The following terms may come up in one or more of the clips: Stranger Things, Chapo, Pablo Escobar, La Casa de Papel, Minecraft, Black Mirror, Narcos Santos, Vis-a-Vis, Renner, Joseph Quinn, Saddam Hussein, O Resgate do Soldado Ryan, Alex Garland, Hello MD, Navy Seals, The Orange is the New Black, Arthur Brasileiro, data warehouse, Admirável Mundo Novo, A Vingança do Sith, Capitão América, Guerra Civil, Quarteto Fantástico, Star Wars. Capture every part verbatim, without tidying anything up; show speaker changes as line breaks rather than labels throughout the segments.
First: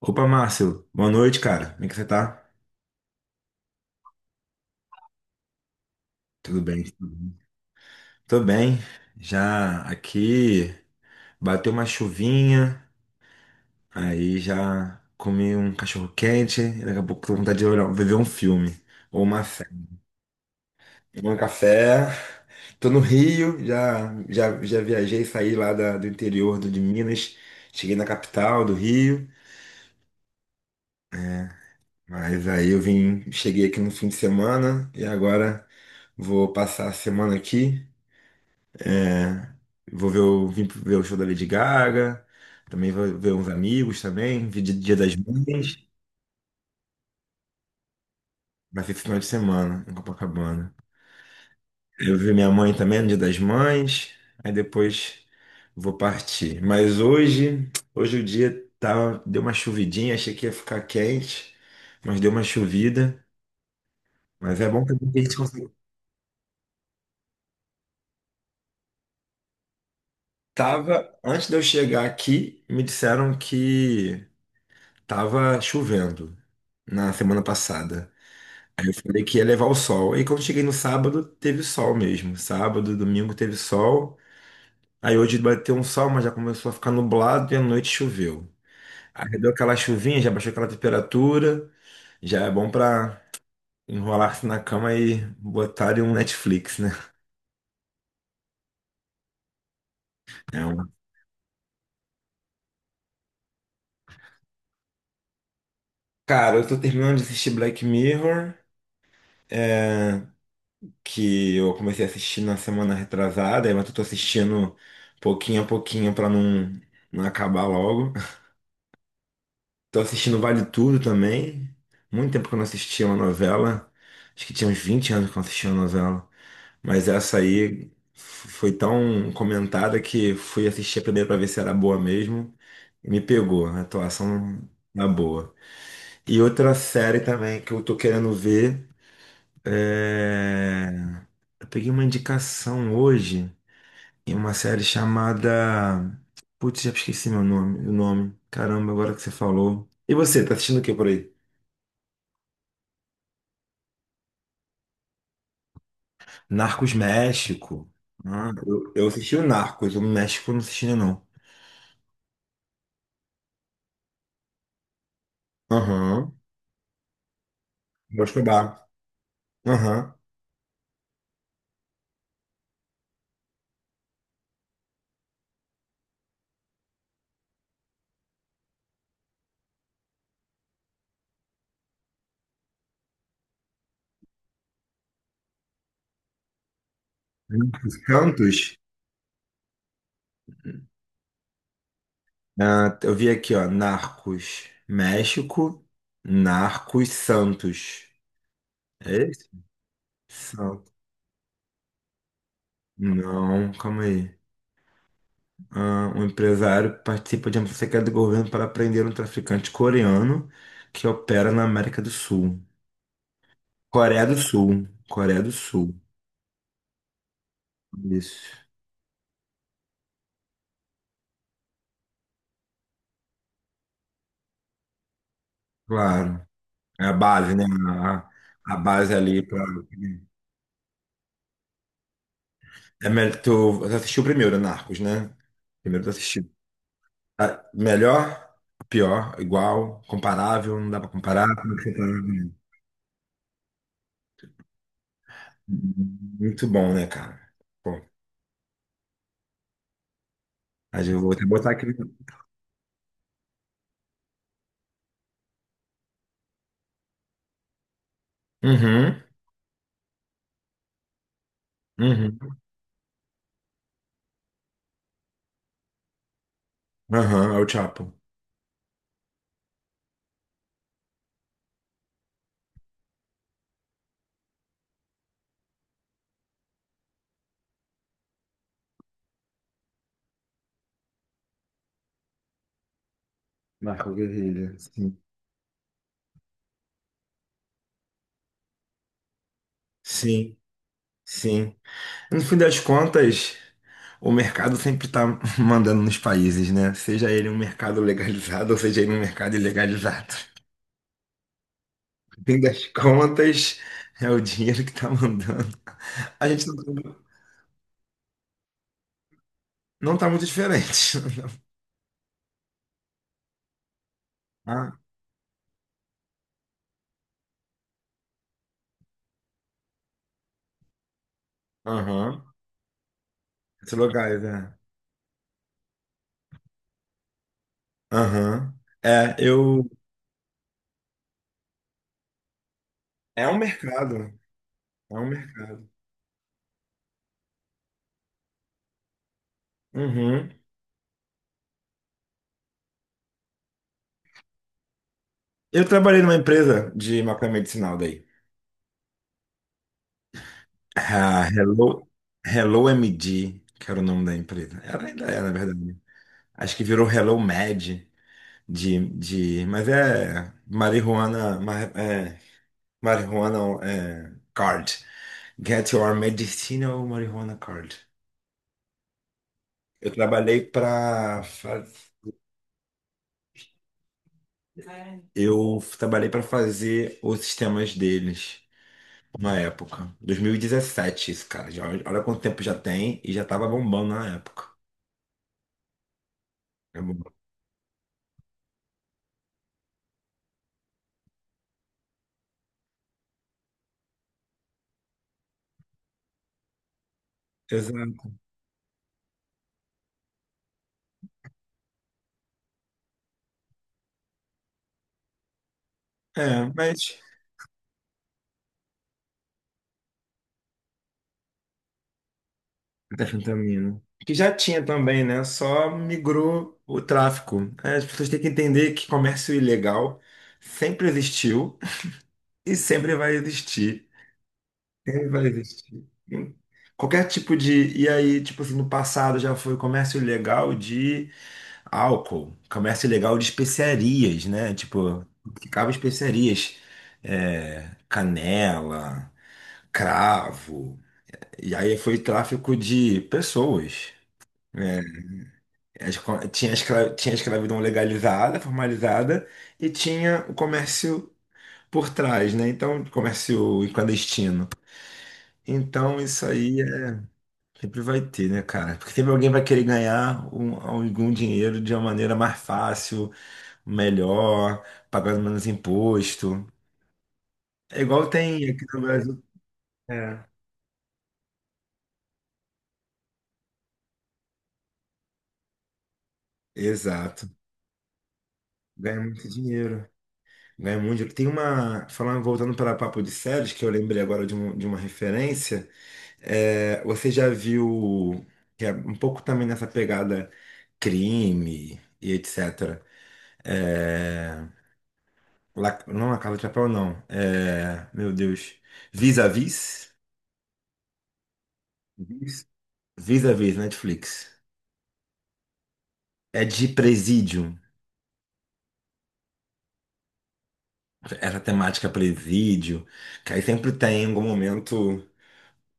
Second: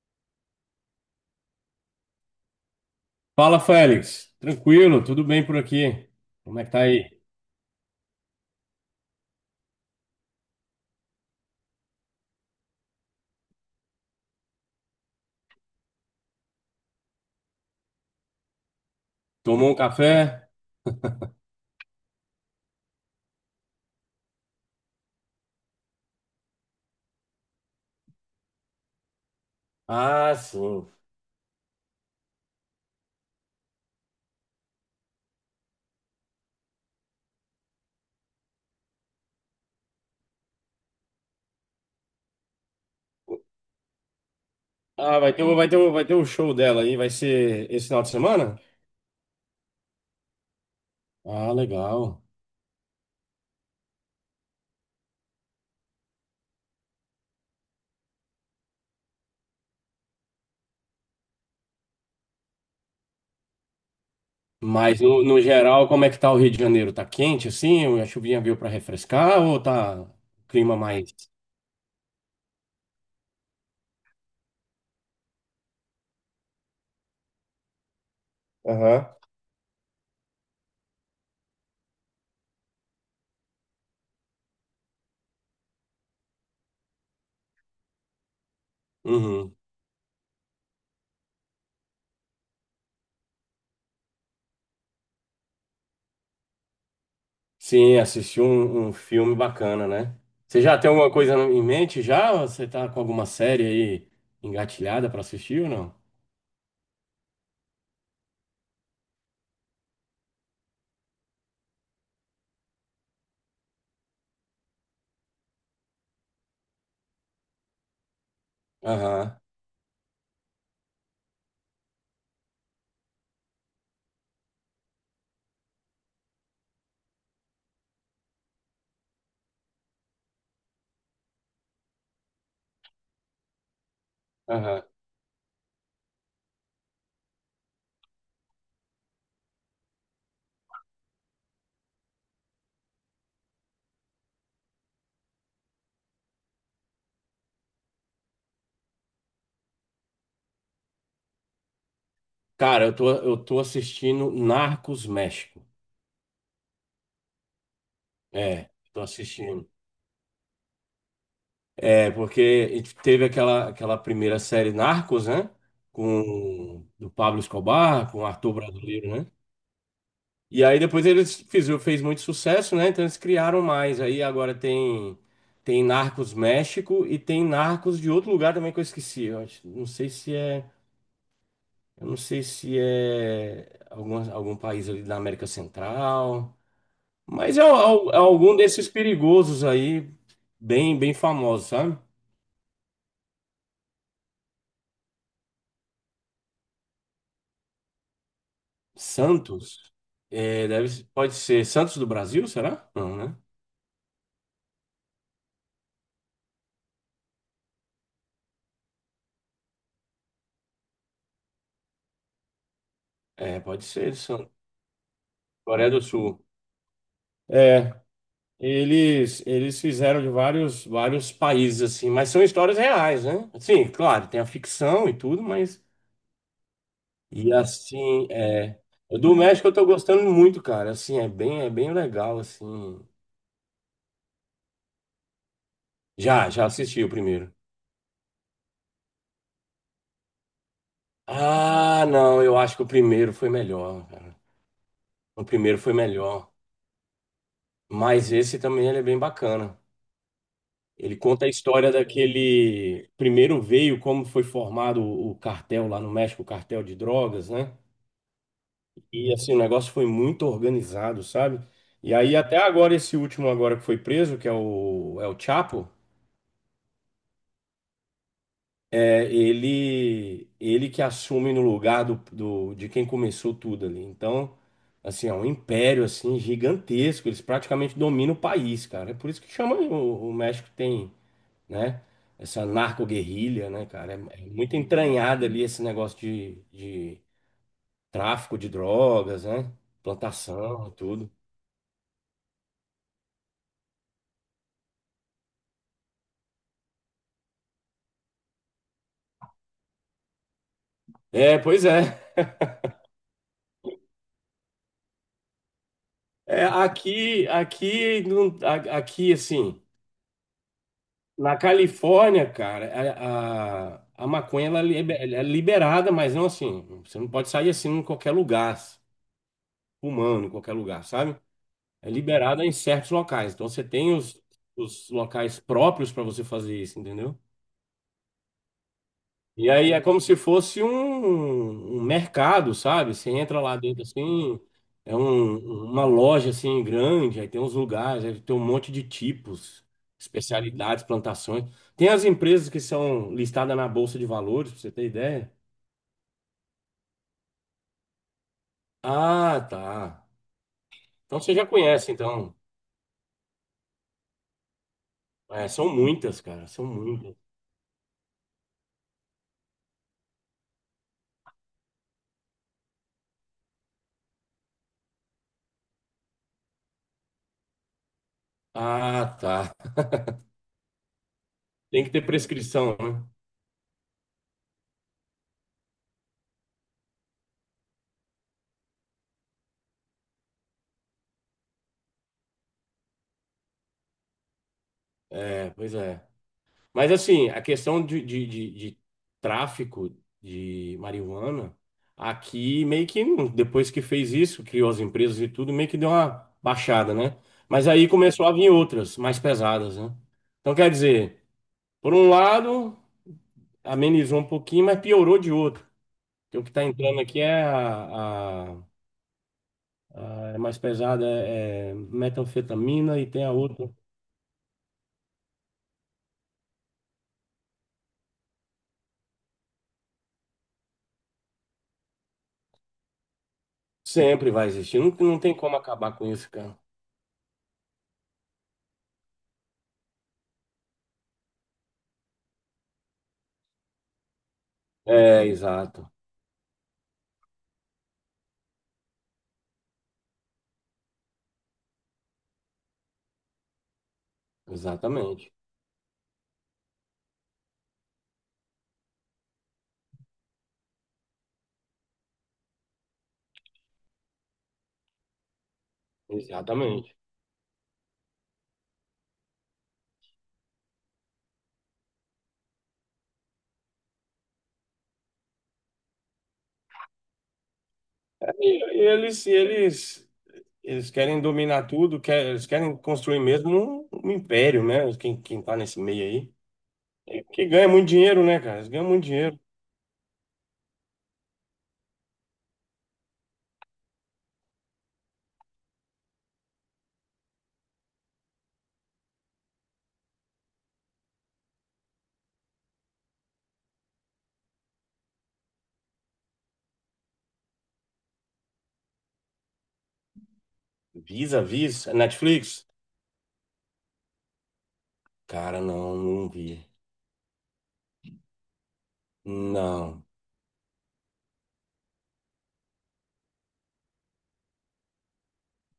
Opa, Márcio. Boa noite, cara. Como é que você tá?
Fala, Félix. Tranquilo, tudo bem por aqui? Como
Tudo
é que tá
bem?
aí?
Tô bem. Já aqui bateu uma chuvinha, aí já comi um cachorro quente, e daqui a pouco tô com vontade de olhar, ver um filme ou uma
Tomou
série.
um café?
Tomei um café. Tô no Rio, já já já viajei, saí lá da- do interior do, de Minas, cheguei na capital do Rio,
Ah, sim.
mas aí eu vim, cheguei aqui no fim de semana e agora vou passar a semana aqui. Vou ver o, vim ver o show da Lady Gaga. Também vou ver uns amigos também. Vi de- Dia das
Ah, vai ter, o- vai ter,
Mães.
o- vai ter o show dela aí, vai ser esse final de semana?
Vai ser esse final de semana em Copacabana.
Ah,
Eu
legal.
vi minha mãe também no Dia das Mães. Aí depois vou partir. Mas hoje, hoje o dia tá, deu uma chuvidinha. Achei que ia ficar quente, mas deu uma chuvida. Mas é bom
Mas
também que a
no,
gente
no
consegue.
geral, como é que tá o Rio de Janeiro? Tá quente assim? A chuvinha veio pra refrescar ou tá um clima mais?
Tava, antes de eu chegar aqui, me disseram que tava chovendo na semana passada. Aí eu
Aham.
falei que ia levar o sol. Aí quando cheguei no sábado, teve sol mesmo. Sábado, e domingo teve sol. Aí hoje bateu um sol, mas já começou a ficar nublado e à noite choveu. Aí deu
Uhum.
aquela chuvinha, já baixou aquela temperatura. Já é bom pra enrolar-se na cama e botar em um Netflix, né?
Sim, assisti um, um filme bacana, né? Você
É
já tem
um-
alguma coisa em mente já? Ou Você tá com alguma série aí engatilhada pra assistir ou não?
Cara, eu tô terminando de assistir Black Mirror, que eu comecei a assistir na semana retrasada, mas eu tô assistindo pouquinho a pouquinho pra não, não acabar logo.
Aham,
Tô assistindo Vale Tudo também. Muito tempo que eu não assistia uma novela. Acho que tinha uns vinte anos que eu não assistia uma novela. Mas essa aí f- foi tão comentada que fui assistir a primeira pra ver se era boa mesmo. E me pegou. A atuação
aham.
na boa. E outra série também que eu tô querendo ver é... Eu peguei uma indicação hoje em uma série chamada... Putz, já esqueci meu nome, o nome. Caramba, agora que você falou. E você, tá assistindo o que por aí?
Cara, eu tô, eu tô assistindo Narcos México.
Narcos México. Ah,
É,
eu,
tô
eu assisti o
assistindo.
Narcos, o México eu não assisti ainda não.
É, porque teve aquela, aquela primeira série Narcos, né?
Aham.
Com do Pablo Escobar, com
Vou
o Arthur
Escobar.
Brasileiro, né?
Aham.
E aí depois eles fizeram, fez muito sucesso, né? Então eles criaram mais. Aí agora tem tem Narcos México e tem Narcos de outro lugar também que eu esqueci. Eu acho- não sei se é, eu não sei se é algum, algum país ali da América Central. Mas é,
Narcos
al- é algum
Santos?
desses perigosos aí, bem, bem famosos, sabe?
Ah, eu vi aqui, ó. Narcos México, Narcos Santos. É esse?
Santos. É,
Santos.
deve, pode ser Santos do Brasil, será? Não, né?
Não, calma aí. Ah, um empresário participa de uma secreta do governo para prender um traficante coreano que opera na América do Sul.
É, pode ser
Coreia do
Santos.
Sul. Coreia do
Coreia
Sul.
do Sul. É,
Isso.
eles eles fizeram de vários vários países assim, mas são histórias reais, né? Sim, claro, tem a ficção e tudo, mas
Claro. É a
e
base, né?
assim,
A, a
é,
base
o do
ali pra.
México eu tô gostando muito, cara. Assim, é bem é bem legal assim.
É melhor, tu, tu assistiu primeiro, Narcos, né? Primeiro tu
Já,
assistiu.
já assisti o primeiro.
Ah, melhor, pior, igual, comparável, não dá pra comparar. Como é que você tá?
Ah, não, eu acho que o primeiro foi melhor, cara. O primeiro foi melhor.
Muito bom, né, cara? Bom,
Mas esse também ele é bem bacana.
mas
Ele
eu vou até
conta a
botar aqui.
história daquele. Primeiro veio como foi formado o o cartel lá no México, o cartel de drogas, né?
Uhum,
E assim, o negócio foi muito organizado, sabe? E aí, até
uhum,
agora, esse último agora que foi preso, que é o, é o Chapo.
aham, é o Chapo.
É, ele ele que assume no lugar do, do- de quem começou tudo ali. Então, assim, é um império assim gigantesco, eles praticamente dominam o país, cara. É por isso que chama o, o México tem, né, essa narco-guerrilha, né,
Marco
cara? É, é muito
Guerrilha. Sim,
entranhado ali esse negócio de, de tráfico de drogas, né?
sim,
Plantação, tudo.
sim. No fim das contas. O mercado sempre está mandando nos países, né? Seja ele um mercado legalizado ou seja ele um mercado ilegalizado.
É, pois é.
No fim das contas, é o dinheiro que está mandando. A
É,
gente
aqui, aqui, não- a- aqui, assim.
não está muito diferente.
Na Califórnia, cara, a, a, a maconha ela
Ah,
libe- ela é liberada, mas não assim. Você não pode sair assim em qualquer lugar, fumando em qualquer lugar, sabe? É
aham.
liberada em certos locais. Então você
Esses
tem os,
lugares, é.
os locais próprios para você fazer isso, entendeu?
Aham. É,
E
eu.
aí é como se fosse um, um mercado, sabe? Você
É um
entra lá dentro
mercado.
assim,
É
é
um
um-
mercado.
uma loja assim grande, aí tem uns lugares, aí tem um monte de tipos,
Uhum.
especialidades, plantações. Tem as empresas que são listadas na Bolsa de Valores, pra você ter ideia.
Eu trabalhei numa empresa de maconha medicinal daí.
Ah, tá. Então
Ah,
você já
Hello,
conhece, então.
Hello M D, que era o nome da empresa. Ela ainda é, na
É, são
verdade.
muitas, cara,
Acho que
são
virou
muitas.
Hello Med. De, de, mas é marihuana, ma- é, marihuana é, card. Get your medicinal marijuana card.
Ah, tá.
Eu trabalhei para
Tem que ter prescrição, né?
eu trabalhei para fazer os sistemas deles na época, dois mil e dezessete, isso, cara. Já, olha quanto tempo já tem e já tava bombando na época.
É, pois é.
É
Mas
bom.
assim, a questão de, de, de, de tráfico de marihuana, aqui meio que hum, depois que fez isso, criou as empresas e tudo, meio que deu uma baixada, né? Mas aí
Exato.
começou a vir outras, mais pesadas, né? Então quer dizer, por um lado, amenizou um pouquinho, mas piorou de outro. Porque o
É,
que está
mas
entrando aqui é a, a- a- é mais pesada, é, é metanfetamina
da
e tem a outra.
fentanilo. Que já tinha também, né? Só migrou o tráfico. É, as pessoas têm que entender que comércio ilegal sempre existiu e sempre vai existir.
Sempre vai existir, não,
Sempre
não
vai
tem como
existir.
acabar com isso, cara.
Qualquer tipo de. E aí, tipo assim, no passado já foi comércio ilegal de álcool, comércio ilegal de especiarias, né? Tipo,
É,
ficava
exato.
especiarias, é, canela, cravo. E aí foi tráfico de pessoas.
Exatamente,
A escra- Tinha a escra- tinha a escravidão legalizada, formalizada, e tinha o comércio por trás, né? Então, comércio clandestino. Então, isso aí é-
exatamente.
sempre vai ter, né, cara? Porque sempre alguém vai querer ganhar um- algum dinheiro de uma maneira mais fácil, melhor, pagando menos imposto. É igual tem aqui
E
no Brasil.
eles, eles,
É.
eles querem dominar tudo, quer- eles querem construir mesmo um, um império, né? Quem, quem tá nesse meio aí. É
Exato.
que ganha muito dinheiro, né, cara? Eles ganham
Ganha
muito
muito
dinheiro.
dinheiro. Ganha muito dinheiro. Tem uma. Falando, voltando para Papo de Séries, que eu lembrei agora de, um- de uma referência. É, você já viu, que é um pouco também nessa pegada crime e etcétera. É, La- não, La Casa de Papel, não. É, meu Deus. Vis-a-vis?
Visa, Visa,
Vis-
Netflix?
Vis-a-vis, Netflix.
Cara, não, não
É
vi.
de presídio.
Não.
Essa temática é presídio. Que aí sempre tem algum momento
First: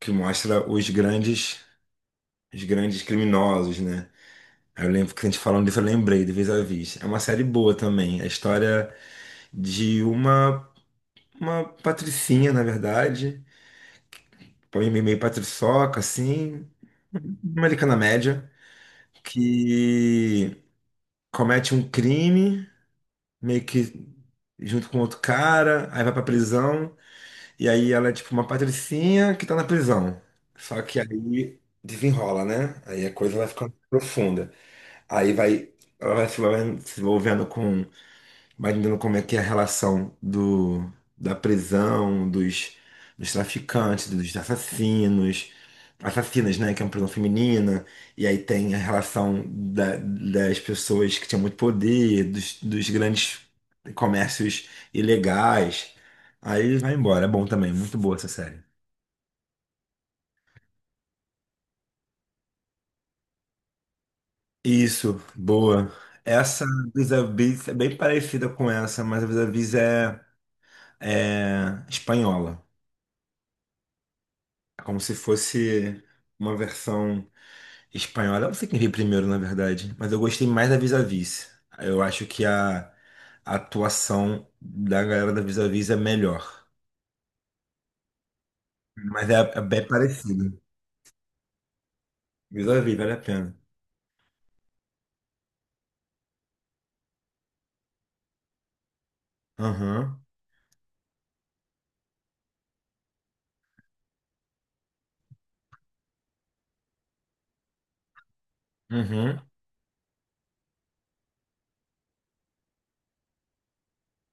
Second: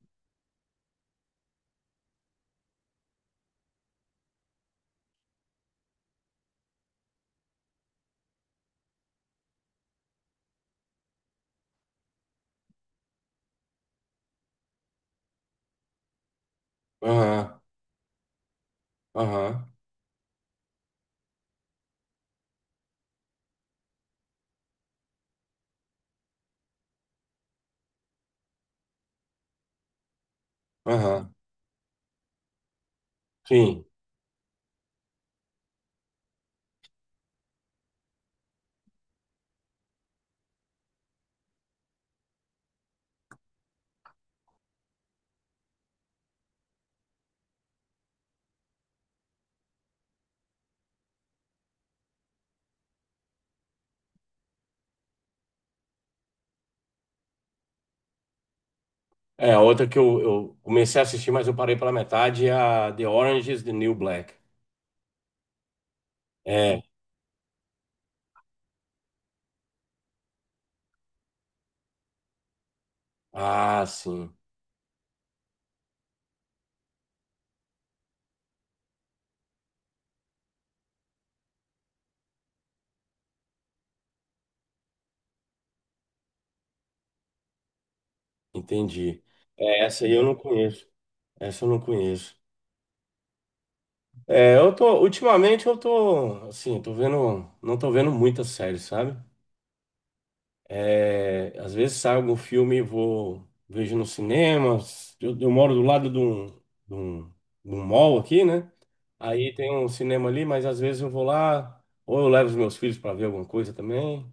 que mostra os grandes, os grandes criminosos, né? Aí eu lembro que a gente falando disso, eu lembrei do Vis-a-Vis. É uma série boa também. É a história de uma Uma patricinha, na verdade. Põe meio meio patriçoca, assim. Uma
Aham,
americana média.
aham,
Que comete um crime, meio que junto com outro cara. Aí vai pra prisão. E aí ela é tipo uma patricinha que tá na prisão. Só que
aham.
aí desenrola, né? Aí a coisa vai ficando
Sim.
profunda. Aí vai, ela vai se envolvendo se envolvendo com imaginando como é que é a relação do, da prisão, dos, dos traficantes, dos assassinos, assassinas, né, que é uma prisão feminina, e aí tem a relação da- das pessoas que tinham muito poder, dos, dos grandes comércios ilegais. Aí vai embora, é bom também, muito boa essa série.
É, a outra que eu, eu comecei a assistir, mas eu parei pela metade, é a The Orange is the New Black.
Isso, boa. Essa
É.
Vis-a-Vis é bem parecida com essa, mas a Vis-a-Vis é, é espanhola.
Ah, sim.
É como se fosse uma versão espanhola. Eu não sei quem veio primeiro, na verdade, mas eu gostei mais da Vis a Vis. Eu acho que a, a atuação da galera da Vis a Vis é melhor.
Entendi.
Mas é, é
É,
bem
essa aí eu não
parecido.
conheço. Essa eu não conheço.
Vis a Vis, vale a pena.
É, eu tô, ultimamente eu tô, assim, tô vendo, não tô vendo muitas séries, sabe?
Aham.
É, às vezes sai algum filme e vou, vejo no cinema. Eu, eu moro do lado de um, de um, de um mall aqui, né?
Uhum. O
Aí tem um cinema ali, mas às vezes eu vou lá, ou eu levo os meus filhos para ver alguma coisa também,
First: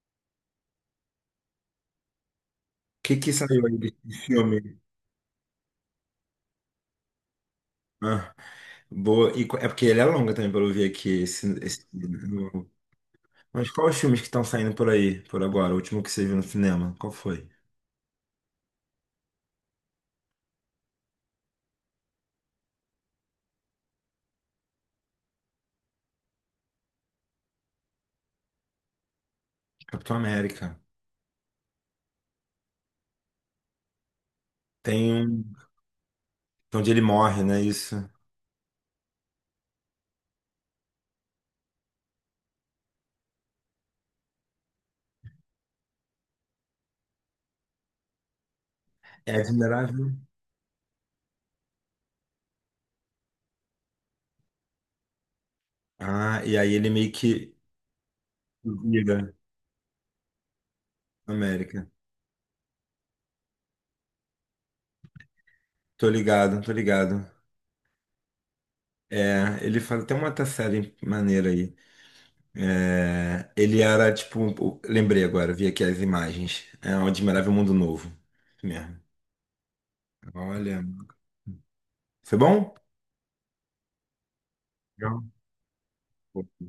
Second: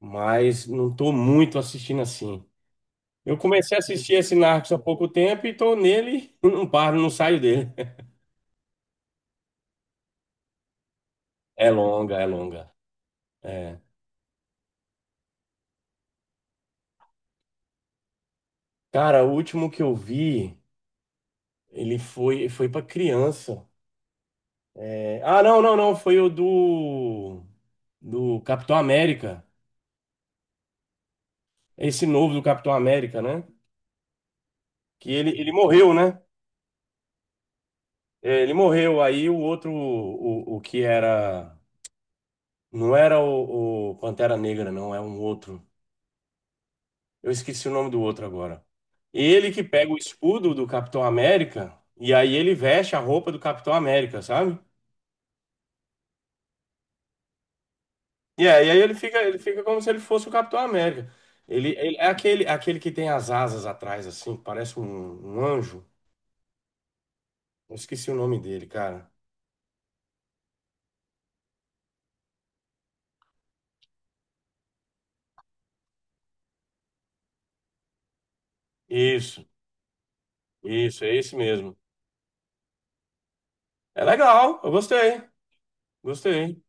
mas não tô muito assistindo assim.
que que
Eu
saiu
comecei
aí
a
desse
assistir esse
filme?
Narcos há pouco tempo e tô nele e não paro, não saio dele.
Ah, boa. E qu- é porque ele é longa também, pelo ver aqui. Esse,
É
esse...
longa, é
no-
longa.
Mas
É.
quais os filmes que estão saindo por aí, por agora? O último que você viu no cinema? Qual foi?
Cara, o último que eu vi, ele foi foi para criança. É, ah, não, não, não, foi o do do Capitão América.
Capitão América.
Esse novo do Capitão América, né? Que
Tem
ele,
um,
ele morreu, né?
onde ele morre, né? Isso.
É, ele morreu. Aí o outro, o, o que era. Não era o, o Pantera Negra, não, é um outro. Eu esqueci o nome do outro agora.
É
Ele que pega o
admirável.
escudo do Capitão América e aí ele veste a roupa do Capitão América, sabe?
Ah, e aí ele meio que
E é, e aí ele
vira
fica, ele fica como se ele fosse o Capitão América. Ele,
América.
ele é aquele, é aquele que tem as asas atrás, assim, parece um, um anjo.
Tô ligado, tô ligado.
Eu esqueci o nome dele, cara.
É, ele fala, tem uma outra série maneira aí. É, ele era tipo, um- o- lembrei agora, vi aqui as imagens. É um Admirável Mundo Novo. Isso mesmo.
Isso,
Olha,
isso, é esse mesmo.
foi bom?
É legal, eu
Legal.
gostei, gostei.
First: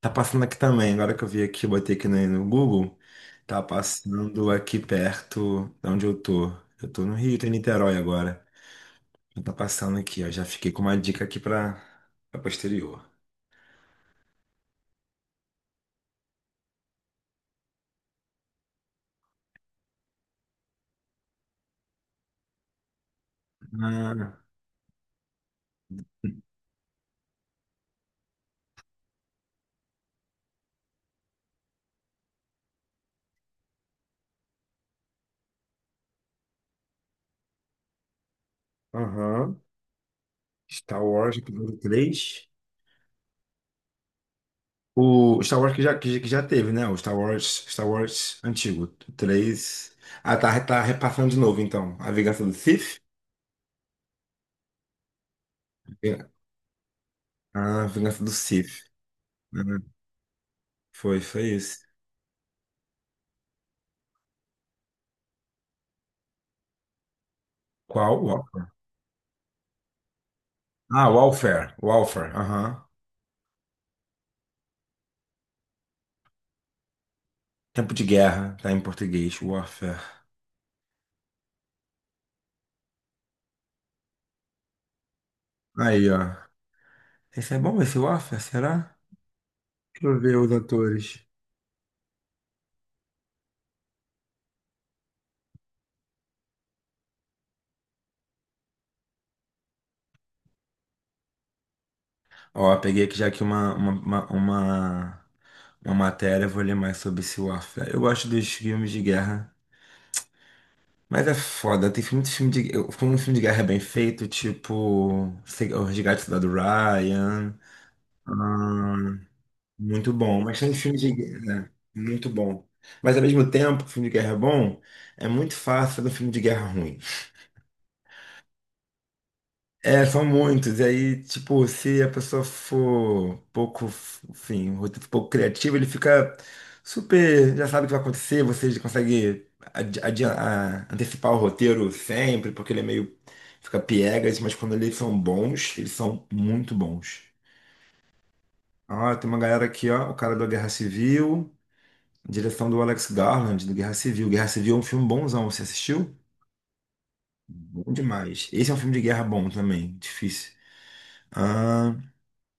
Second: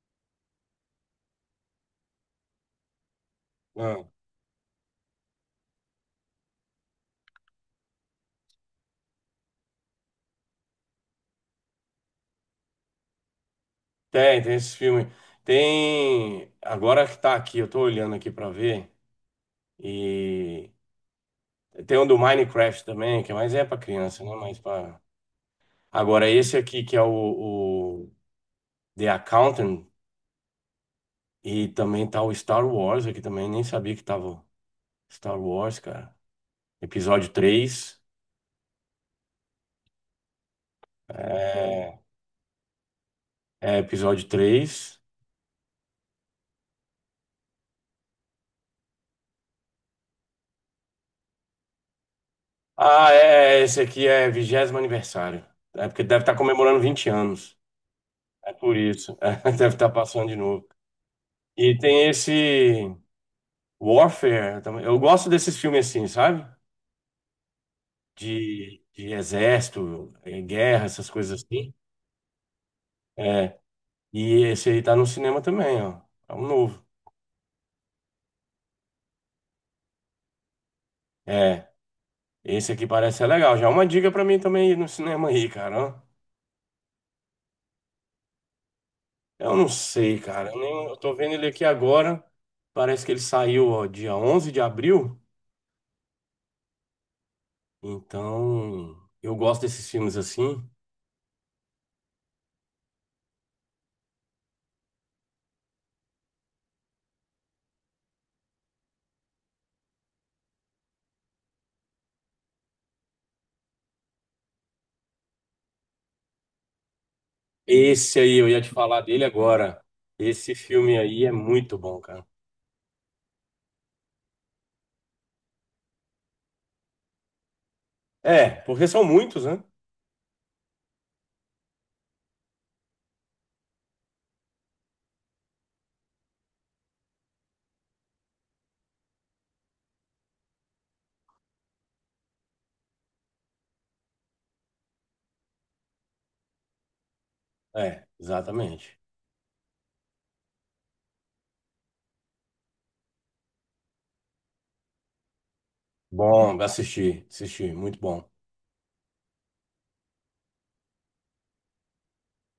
Tá passando aqui também, agora que eu vi aqui, botei aqui no, no Google, tá
Ah,
passando aqui perto de onde eu tô. Eu tô no Rio, tô em Niterói agora. Já tá passando aqui, ó. Já fiquei com uma dica aqui pra, pra posterior.
tem, tem esse filme. Tem. Agora que tá aqui, eu tô olhando aqui pra ver. E tem um do Minecraft também, que é mais é pra criança,
Ah,
né? Mas pra... Agora, esse aqui que é o, o The Accountant. E também tá o Star Wars aqui também, nem sabia que tava o Star Wars, cara. Episódio três.
aham. Star Wars, episódio
É,
três.
é episódio três.
O Star Wars que já, que, já que já teve, né? O Star Wars, Star Wars antigo. Três. Ah, tá, tá repassando de novo, então. A Vingança do Sith?
Ah, é, esse aqui é vigésimo aniversário. É porque deve
Ving-
estar comemorando vinte anos.
Ah, Vingança do
É por
Sith.
isso. É, deve
Uhum.
estar passando de novo.
Foi, foi
E
isso.
tem esse Warfare também. Eu gosto desses filmes assim, sabe?
Qual? Warfare.
De, de exército, eh, guerra,
Ah,
essas coisas
Warfare.
assim.
Warfare, aham.
É. E esse aí tá no cinema também, ó. É um novo.
Tempo de Guerra, tá em português. Warfare.
É. Esse aqui parece ser legal. Já é uma dica pra mim também ir no cinema aí, cara. Ó.
Aí, ó. Esse é bom, esse Warfare, será?
Eu não
Deixa
sei,
eu ver
cara.
os
Eu, nem, eu tô
atores.
vendo ele aqui agora. Parece que ele saiu, ó, dia onze de abril. Então, eu gosto desses filmes assim.
Ó, peguei aqui já aqui uma, uma, uma, uma, uma matéria, vou ler mais sobre esse Warfare. Eu gosto dos filmes de guerra, mas é foda, tem filme, muito filme de... eu- Como um filme de guerra é bem feito, tipo... sei- O Resgate do Soldado Ryan...
Esse aí, eu ia te
ah,
falar dele agora.
muito bom,
Esse
mas tem filme
filme
de
aí é
guerra...
muito
é,
bom, cara.
muito bom. Mas ao mesmo tempo, que o filme de guerra é bom, é muito fácil fazer um filme de guerra ruim.
É, porque são muitos, né?
É, são muitos. E aí, tipo, se a pessoa for pouco, enfim, um roteiro pouco criativo, ele fica super, já sabe o que vai acontecer, você já consegue adi- adi- a- antecipar o roteiro sempre, porque ele é meio, fica piegas, mas quando eles são bons, eles são muito bons.
É, exatamente.
Ah, tem uma galera aqui, ó, o cara da Guerra Civil, direção do Alex Garland, do Guerra Civil. Guerra Civil é um filme bonzão, você assistiu?
Bom, assisti, assisti,
Bom
muito bom.
demais. Esse é um filme de guerra bom também, difícil.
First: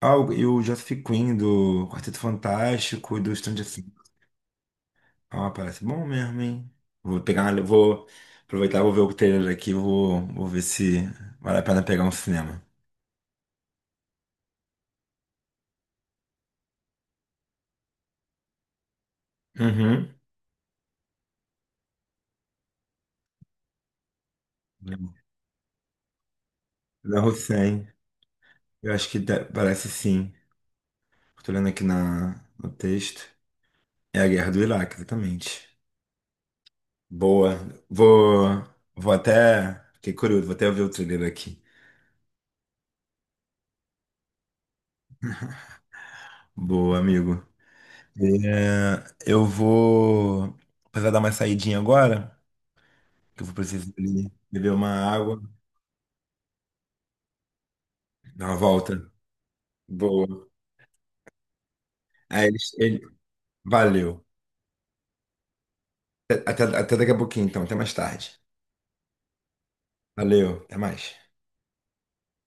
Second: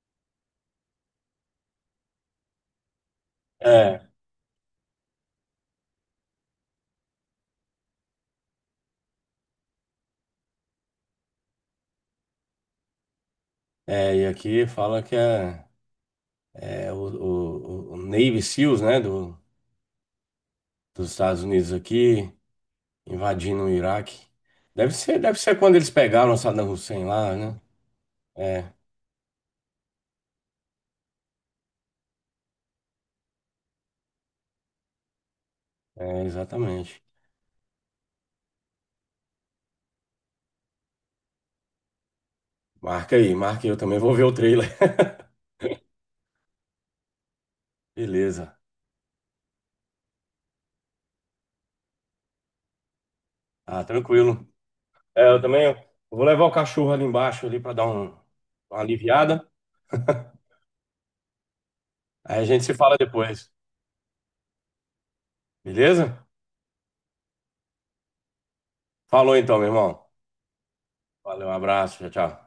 Ah, o- e o Joseph Quinn do Quarteto Fantástico e do Stranger Things.
É,
Ah, parece bom mesmo, hein? Vou pegar, uma- vou aproveitar, vou ver o trailer aqui, vou, vou ver se vale a pena pegar um cinema.
é, e aqui fala que é, é o, o, o Navy Seals, né? Do,
Uhum.
dos Estados Unidos aqui, invadindo o Iraque. Deve ser, deve ser quando eles pegaram o Saddam Hussein
Da
lá, né?
Hussein.
É,
Eu acho que dá- parece sim. Tô lendo aqui na, no texto. É a guerra do Iraque, exatamente.
é, exatamente.
Boa. Vou, vou até. Fiquei curioso, vou até ver o trailer aqui.
Marca aí, marca aí, eu também vou ver o trailer.
Boa, amigo.
Beleza.
É, eu vou precisar dar uma saidinha agora, que eu vou
Ah,
precisar ali
tranquilo.
beber uma
É,
água,
eu também eu vou levar o cachorro ali embaixo ali para dar um-
dar uma
uma
volta.
aliviada.
Boa.
Aí
Aí,
a
ele,
gente se fala
ele-
depois.
valeu.
Beleza?
Até, até até daqui a pouquinho, então. Até mais tarde.
Falou então, meu irmão.
Valeu. Até mais.
Valeu, um abraço, tchau, tchau.